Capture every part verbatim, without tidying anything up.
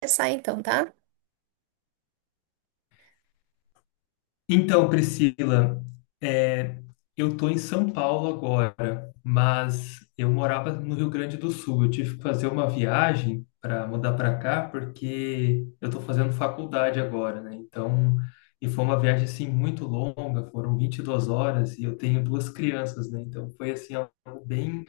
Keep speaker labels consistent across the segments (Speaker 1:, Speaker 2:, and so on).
Speaker 1: Começar então, tá?
Speaker 2: Então, Priscila, é, eu estou em São Paulo agora, mas eu morava no Rio Grande do Sul. Eu tive que fazer uma viagem para mudar para cá, porque eu estou fazendo faculdade agora, né? Então, e foi uma viagem assim muito longa, foram vinte e duas horas e eu tenho duas crianças, né? Então, foi assim algo bem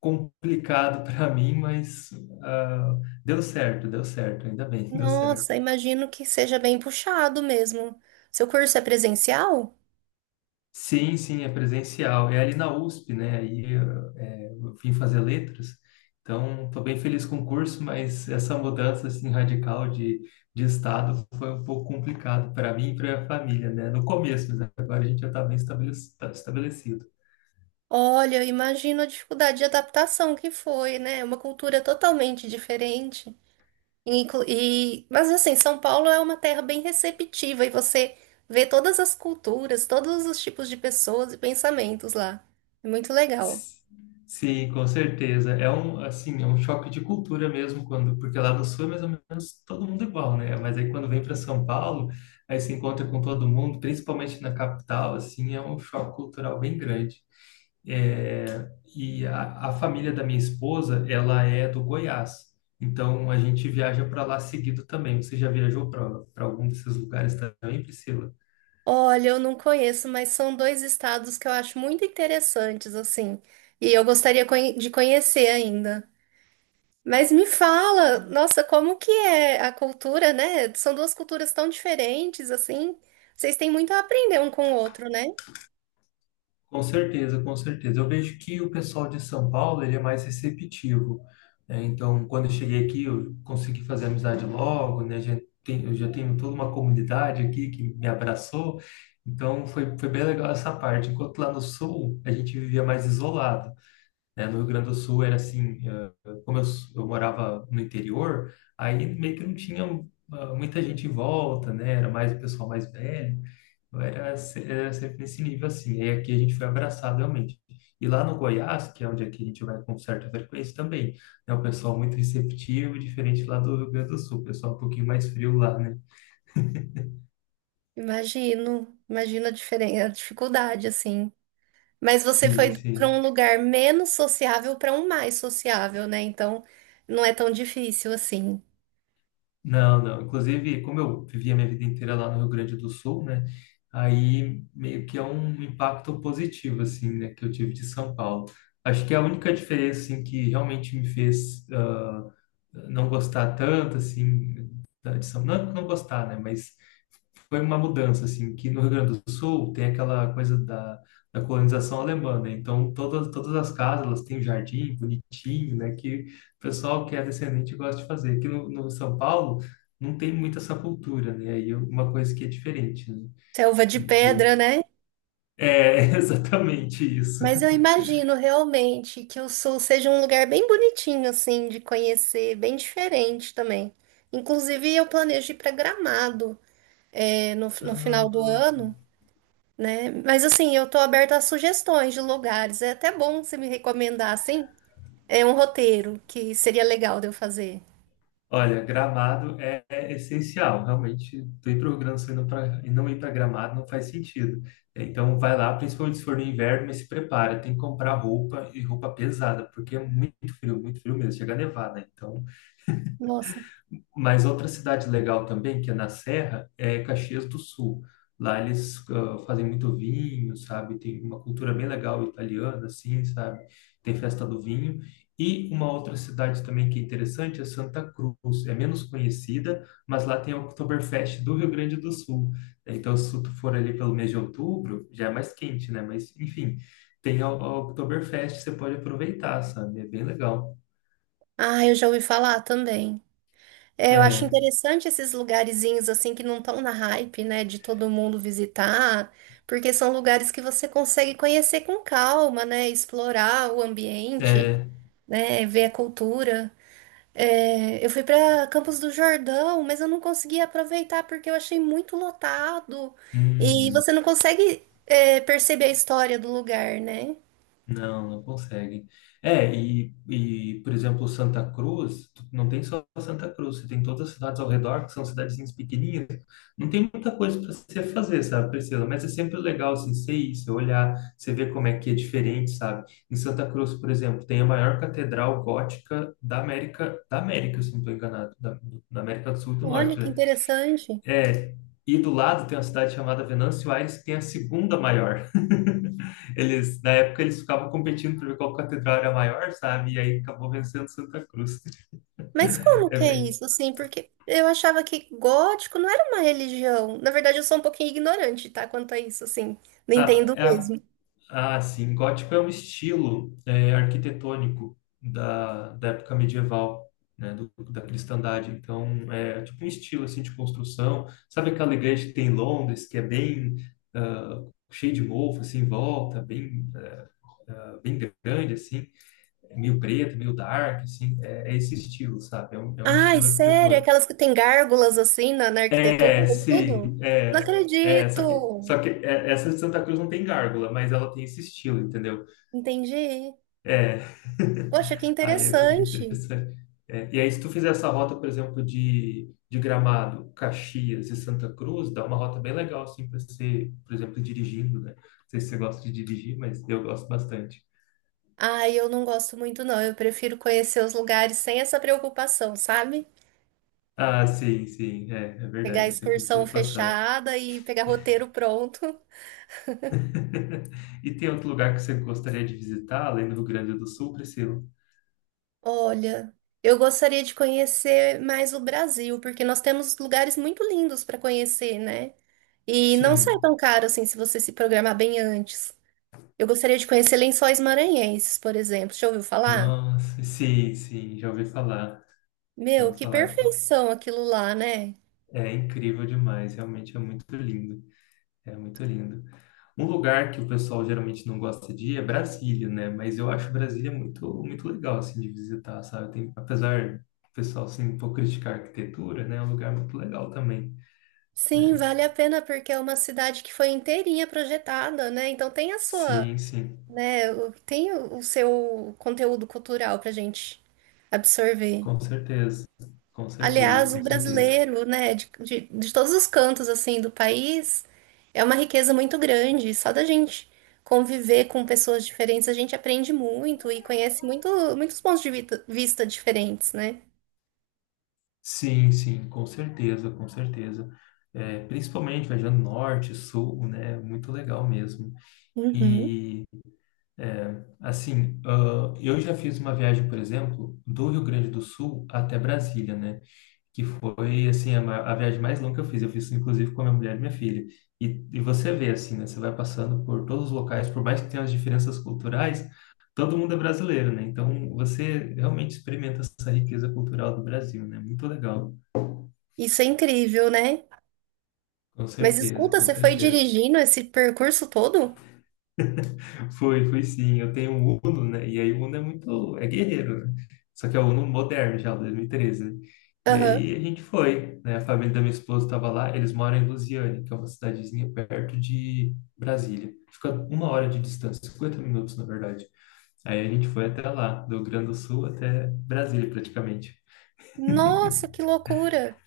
Speaker 2: complicado para mim, mas ah, deu certo, deu certo, ainda bem, deu certo.
Speaker 1: Nossa, imagino que seja bem puxado mesmo. Seu curso é presencial?
Speaker 2: Sim, sim, é presencial. É ali na U S P, né? Aí eh, eu vim fazer letras. Então, estou bem feliz com o curso, mas essa mudança assim radical de, de estado foi um pouco complicado para mim e para a família, né? No começo, mas agora a gente já está bem estabelec- tá estabelecido.
Speaker 1: Olha, eu imagino a dificuldade de adaptação que foi, né? Uma cultura totalmente diferente. E, inclu- e- mas assim, São Paulo é uma terra bem receptiva e você vê todas as culturas, todos os tipos de pessoas e pensamentos lá. É muito legal.
Speaker 2: Sim, com certeza. É um, assim, é um choque de cultura mesmo quando, porque lá no sul é mais ou menos todo mundo igual, né? Mas aí quando vem para São Paulo, aí se encontra com todo mundo, principalmente na capital, assim, é um choque cultural bem grande. É, e a, a família da minha esposa, ela é do Goiás. Então a gente viaja para lá seguido também. Você já viajou para para algum desses lugares também, Priscila?
Speaker 1: Olha, eu não conheço, mas são dois estados que eu acho muito interessantes, assim, e eu gostaria conhe- de conhecer ainda. Mas me fala, nossa, como que é a cultura, né? São duas culturas tão diferentes, assim. Vocês têm muito a aprender um com o outro, né?
Speaker 2: Com certeza, com certeza. Eu vejo que o pessoal de São Paulo, ele é mais receptivo, né? Então, quando eu cheguei aqui, eu consegui fazer amizade logo, né? Já tem- eu já tenho toda uma comunidade aqui que me abraçou, então foi, foi bem legal essa parte. Enquanto lá no Sul, a gente vivia mais isolado, né? No Rio Grande do Sul era assim, eh, como eu, eu morava no interior, aí meio que não tinha ah, muita gente em volta, né? Era mais o pessoal mais velho. Então, era, se- era sempre nesse nível assim. Aí aqui a gente foi abraçado realmente. E lá no Goiás, que é onde aqui a gente vai com certa frequência também, né? O pessoal muito receptivo, diferente lá do Rio Grande do Sul, o pessoal um pouquinho mais frio lá, né?
Speaker 1: Imagino, imagino a diferen- a dificuldade, assim. Mas você
Speaker 2: Sim,
Speaker 1: foi para um
Speaker 2: sim.
Speaker 1: lugar menos sociável para um mais sociável, né? Então, não é tão difícil assim.
Speaker 2: Não, não. Inclusive, como eu vivi a minha vida inteira lá no Rio Grande do Sul, né? Aí meio que é um impacto positivo, assim, né? Que eu tive de São Paulo. Acho que é a única diferença, assim, que realmente me fez ah, não gostar tanto, assim, da- de São... Não, não gostar, né? Mas foi uma mudança, assim, que no Rio Grande do Sul tem aquela coisa da, da colonização alemã, né? Então, todas, todas as casas, elas têm um jardim bonitinho, né? Que o pessoal que é descendente gosta de fazer. Aqui no, no São Paulo não tem muita essa cultura, né? Aí é uma coisa que é diferente, né?
Speaker 1: Selva de
Speaker 2: E que eu...
Speaker 1: pedra, né?
Speaker 2: É exatamente isso.
Speaker 1: Mas eu imagino realmente que o Sul seja um lugar bem bonitinho, assim, de conhecer, bem diferente também. Inclusive, eu planejo ir para Gramado. É, no, no final do
Speaker 2: Ah,
Speaker 1: ano, né? Mas assim, eu tô aberta a sugestões de lugares. É até bom você me recomendar, assim, é um roteiro que seria legal de eu fazer.
Speaker 2: Olha, Gramado é, é essencial, realmente. Tu ir para o Rio Grande do Sul e não pra- e não ir para Gramado não faz sentido. É, Então vai lá, principalmente se for no inverno, mas se prepara, tem que comprar roupa e roupa pesada, porque é muito frio, muito frio mesmo, chega a nevar, né? Então,
Speaker 1: Nossa.
Speaker 2: mas outra cidade legal também, que é na Serra, é Caxias do Sul. Lá eles ah, fazem muito vinho, sabe? Tem uma cultura bem legal italiana, assim, sabe? Tem festa do vinho. E uma outra cidade também que é interessante é Santa Cruz. É menos conhecida, mas lá tem o Oktoberfest do Rio Grande do Sul. Então, se tu for ali pelo mês de outubro, já é mais quente, né? Mas, enfim, tem a a Oktoberfest, você pode aproveitar, sabe? É bem legal.
Speaker 1: Ah, eu já ouvi falar também. É, eu acho
Speaker 2: É,
Speaker 1: interessante esses lugarzinhos assim que não estão na hype, né, de todo mundo visitar, porque são lugares que você consegue conhecer com calma, né, explorar o ambiente,
Speaker 2: é.
Speaker 1: né, ver a cultura. É, eu fui para Campos do Jordão, mas eu não consegui aproveitar porque eu achei muito lotado e
Speaker 2: Uhum.
Speaker 1: você não consegue, é, perceber a história do lugar, né?
Speaker 2: Não, não consegue. É, e, e, por exemplo, Santa Cruz, tu não tem só Santa Cruz, você tem todas as cidades ao redor, que são cidadezinhas pequenininhas. Não tem muita coisa para você fazer, sabe, Priscila? Mas é sempre legal, assim, você ir, você olhar, você ver como é que é diferente, sabe? Em Santa Cruz, por exemplo, tem a maior catedral gótica da América, da América, se não estou enganado, da, da América do Sul e do
Speaker 1: Olha
Speaker 2: Norte,
Speaker 1: que
Speaker 2: né?
Speaker 1: interessante.
Speaker 2: É, e do lado tem uma cidade chamada Venâncio Aires, que tem a segunda maior. Eles, na época, eles ficavam competindo para ver qual catedral era maior, sabe? E aí acabou vencendo Santa Cruz.
Speaker 1: Mas como
Speaker 2: É
Speaker 1: que é
Speaker 2: bem.
Speaker 1: isso, assim? Porque eu achava que gótico não era uma religião. Na verdade, eu sou um pouquinho ignorante, tá? Quanto a isso, assim. Não
Speaker 2: Ah,
Speaker 1: entendo
Speaker 2: é, a-
Speaker 1: mesmo.
Speaker 2: ah, sim, gótico é um estilo é, arquitetônico da, da época medieval, né? Do, da cristandade. Então, é tipo um estilo assim de construção. Sabe aquela igreja que tem em Londres, que é bem ah, cheio de mofo, assim, em volta, bem ah, bem grande, assim, meio preto, meio dark, assim, é, é esse estilo, sabe? É um, é um
Speaker 1: Ai,
Speaker 2: estilo
Speaker 1: sério?
Speaker 2: arquitetônico.
Speaker 1: Aquelas que tem gárgulas, assim, na, na arquitetura
Speaker 2: É,
Speaker 1: e
Speaker 2: sim,
Speaker 1: tudo?
Speaker 2: é,
Speaker 1: Não
Speaker 2: é, só que,
Speaker 1: acredito.
Speaker 2: só que é- essa de Santa Cruz não tem gárgula, mas ela tem esse estilo, entendeu?
Speaker 1: Entendi.
Speaker 2: É,
Speaker 1: Poxa, que
Speaker 2: aí é bem
Speaker 1: interessante.
Speaker 2: interessante. É, e aí, se tu fizer essa rota, por exemplo, de, de Gramado, Caxias e Santa Cruz, dá uma rota bem legal, assim, para você, por exemplo, dirigindo, né? Não sei se você gosta de dirigir, mas eu gosto bastante.
Speaker 1: Ah, eu não gosto muito, não. Eu prefiro conhecer os lugares sem essa preocupação, sabe?
Speaker 2: Ah, sim, sim, é, é
Speaker 1: Pegar a
Speaker 2: verdade, é sempre uma
Speaker 1: excursão
Speaker 2: preocupação.
Speaker 1: fechada e pegar roteiro pronto.
Speaker 2: E tem outro lugar que você gostaria de visitar, além do Rio Grande do Sul, Priscila?
Speaker 1: Olha, eu gostaria de conhecer mais o Brasil, porque nós temos lugares muito lindos para conhecer, né? E não sai tão
Speaker 2: Sim,
Speaker 1: caro assim se você se programar bem antes. Eu gostaria de conhecer Lençóis Maranhenses, por exemplo. Já ouviu falar?
Speaker 2: nossa, sim, sim, já ouvi falar, já
Speaker 1: Meu,
Speaker 2: ouvi
Speaker 1: que
Speaker 2: falar. É
Speaker 1: perfeição aquilo lá, né?
Speaker 2: é incrível demais, realmente é muito lindo, é muito lindo. Um lugar que o pessoal geralmente não gosta de ir é Brasília, né? Mas eu acho Brasília muito, muito legal, assim, de visitar, sabe? Tem, apesar do pessoal, assim, um pouco criticar a arquitetura, né? É um lugar muito legal também,
Speaker 1: Sim,
Speaker 2: né?
Speaker 1: vale a pena porque é uma cidade que foi inteirinha projetada, né? Então tem a sua
Speaker 2: Sim, sim.
Speaker 1: né? Tem o seu conteúdo cultural pra gente absorver.
Speaker 2: Com certeza, com certeza,
Speaker 1: Aliás, o
Speaker 2: com certeza.
Speaker 1: brasileiro, né, de, de, de todos os cantos, assim, do país, é uma riqueza muito grande. Só da gente conviver com pessoas diferentes, a gente aprende muito e conhece muito, muitos pontos de vita- vista diferentes, né?
Speaker 2: Sim, sim, com certeza, com certeza. É, principalmente viajando norte, sul, né? Muito legal mesmo.
Speaker 1: Uhum.
Speaker 2: E, é, assim, ah, eu já fiz uma viagem, por exemplo, do Rio Grande do Sul até Brasília, né? Que foi assim a, ma- a viagem mais longa que eu fiz. Eu fiz inclusive com a minha mulher e minha filha. E, e você vê assim, né? Você vai passando por todos os locais, por mais que tenha as diferenças culturais, todo mundo é brasileiro, né? Então você realmente experimenta essa riqueza cultural do Brasil, né? Muito legal.
Speaker 1: Isso é incrível, né?
Speaker 2: Com
Speaker 1: Mas
Speaker 2: certeza,
Speaker 1: escuta,
Speaker 2: com
Speaker 1: você foi
Speaker 2: certeza.
Speaker 1: dirigindo esse percurso todo?
Speaker 2: Foi, foi sim. Eu tenho um Uno, né? E aí o Uno é muito, é guerreiro, né? Só que é o Uno moderno já, dois mil e treze, né? E
Speaker 1: Aham.
Speaker 2: aí a gente foi, né? A família da minha esposa estava lá, eles moram em Lusiane, que é uma cidadezinha perto de Brasília. Fica uma hora de distância, cinquenta minutos, na verdade. Aí a gente foi até lá, do Rio Grande do Sul até Brasília, praticamente.
Speaker 1: Nossa, que loucura!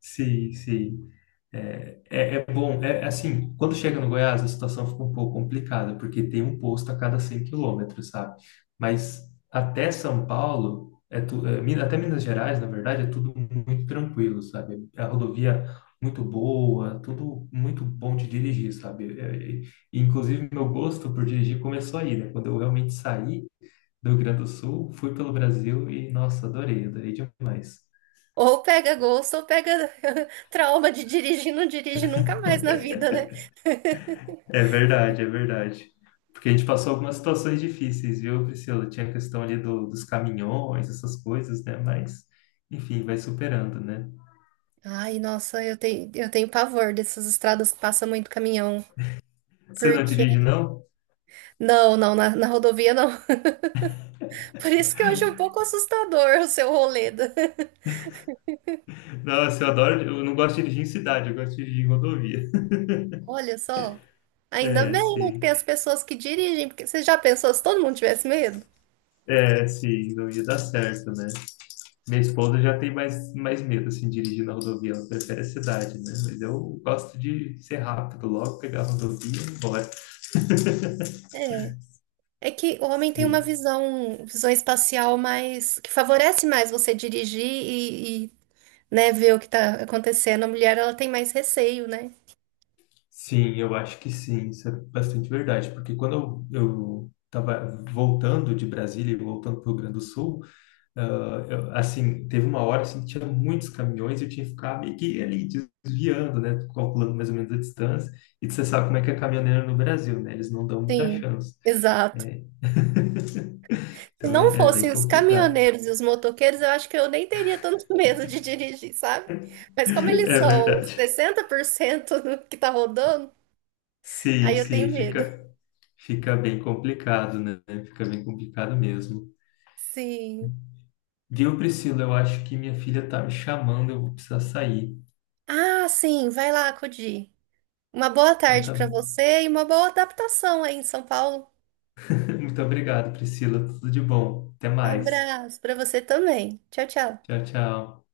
Speaker 2: Sim, sim. É, é é bom, é é assim, quando chega no Goiás a situação fica um pouco complicada, porque tem um posto a cada cem quilômetros, sabe? Mas até São Paulo, é tu, é, Minas- até Minas Gerais, na verdade, é tudo muito tranquilo, sabe? A rodovia muito boa, tudo muito bom de dirigir, sabe? É, é, inclusive, meu gosto por dirigir começou aí, né? Quando eu realmente saí do Rio Grande do Sul, fui pelo Brasil e, nossa, adorei, adorei demais.
Speaker 1: Ou pega gosto, ou pega trauma de dirigir, não dirige nunca mais na vida, né?
Speaker 2: É verdade, é verdade. Porque a gente passou algumas situações difíceis, viu, Priscila? Tinha a questão ali do, dos caminhões, essas coisas, né? Mas, enfim, vai superando, né?
Speaker 1: Ai, nossa, eu tenho, eu tenho pavor dessas estradas que passa muito caminhão.
Speaker 2: Você não
Speaker 1: Porque.
Speaker 2: dirige, não?
Speaker 1: Não, não, na, na rodovia não. Por isso que eu acho um pouco assustador o seu rolê. Da-
Speaker 2: Nossa, eu adoro. Eu não gosto de dirigir em cidade, eu gosto de dirigir em rodovia.
Speaker 1: Olha só. Ainda
Speaker 2: É,
Speaker 1: bem, né, que tem
Speaker 2: sim.
Speaker 1: as pessoas que dirigem, porque você já pensou se todo mundo tivesse medo?
Speaker 2: É, sim, não ia dar certo, né? Minha esposa já tem mais, mais medo, assim, de dirigir na rodovia. Ela prefere a cidade, né? Mas eu gosto de ser rápido logo, pegar a rodovia e ir embora.
Speaker 1: É. É que o homem tem uma
Speaker 2: Sim.
Speaker 1: visão, visão espacial mais, que favorece mais você dirigir e, e né, ver o que tá acontecendo, a mulher ela tem mais receio, né?
Speaker 2: Sim, eu acho que sim, isso é bastante verdade, porque quando eu, eu estava voltando de Brasília e voltando para o Rio Grande do Sul, ah, eu- assim, teve uma hora assim, que tinha muitos caminhões e eu tinha que ficar meio que ali desviando, né, calculando mais ou menos a distância, e você sabe como é que é caminhoneiro no Brasil, né, eles não dão muita
Speaker 1: Sim,
Speaker 2: chance.
Speaker 1: exato.
Speaker 2: É,
Speaker 1: Se
Speaker 2: então
Speaker 1: não
Speaker 2: é, é bem
Speaker 1: fossem os
Speaker 2: complicado.
Speaker 1: caminhoneiros e os motoqueiros, eu acho que eu nem teria tanto medo de dirigir, sabe? Mas como eles
Speaker 2: É
Speaker 1: são
Speaker 2: verdade.
Speaker 1: sessenta por cento do que tá rodando,
Speaker 2: Sim,
Speaker 1: aí eu tenho
Speaker 2: sim,
Speaker 1: medo.
Speaker 2: fica, fica bem complicado, né, fica bem complicado mesmo.
Speaker 1: Sim.
Speaker 2: Viu, Priscila? Eu acho que minha filha tá me chamando, eu vou precisar sair.
Speaker 1: Ah, sim, vai lá, Cudi. Uma boa
Speaker 2: Então,
Speaker 1: tarde
Speaker 2: tá
Speaker 1: para
Speaker 2: bom.
Speaker 1: você e uma boa adaptação aí em São Paulo.
Speaker 2: Muito obrigado, Priscila. Tudo de bom. Até mais.
Speaker 1: Abraço para você também. Tchau, tchau.
Speaker 2: Tchau, tchau.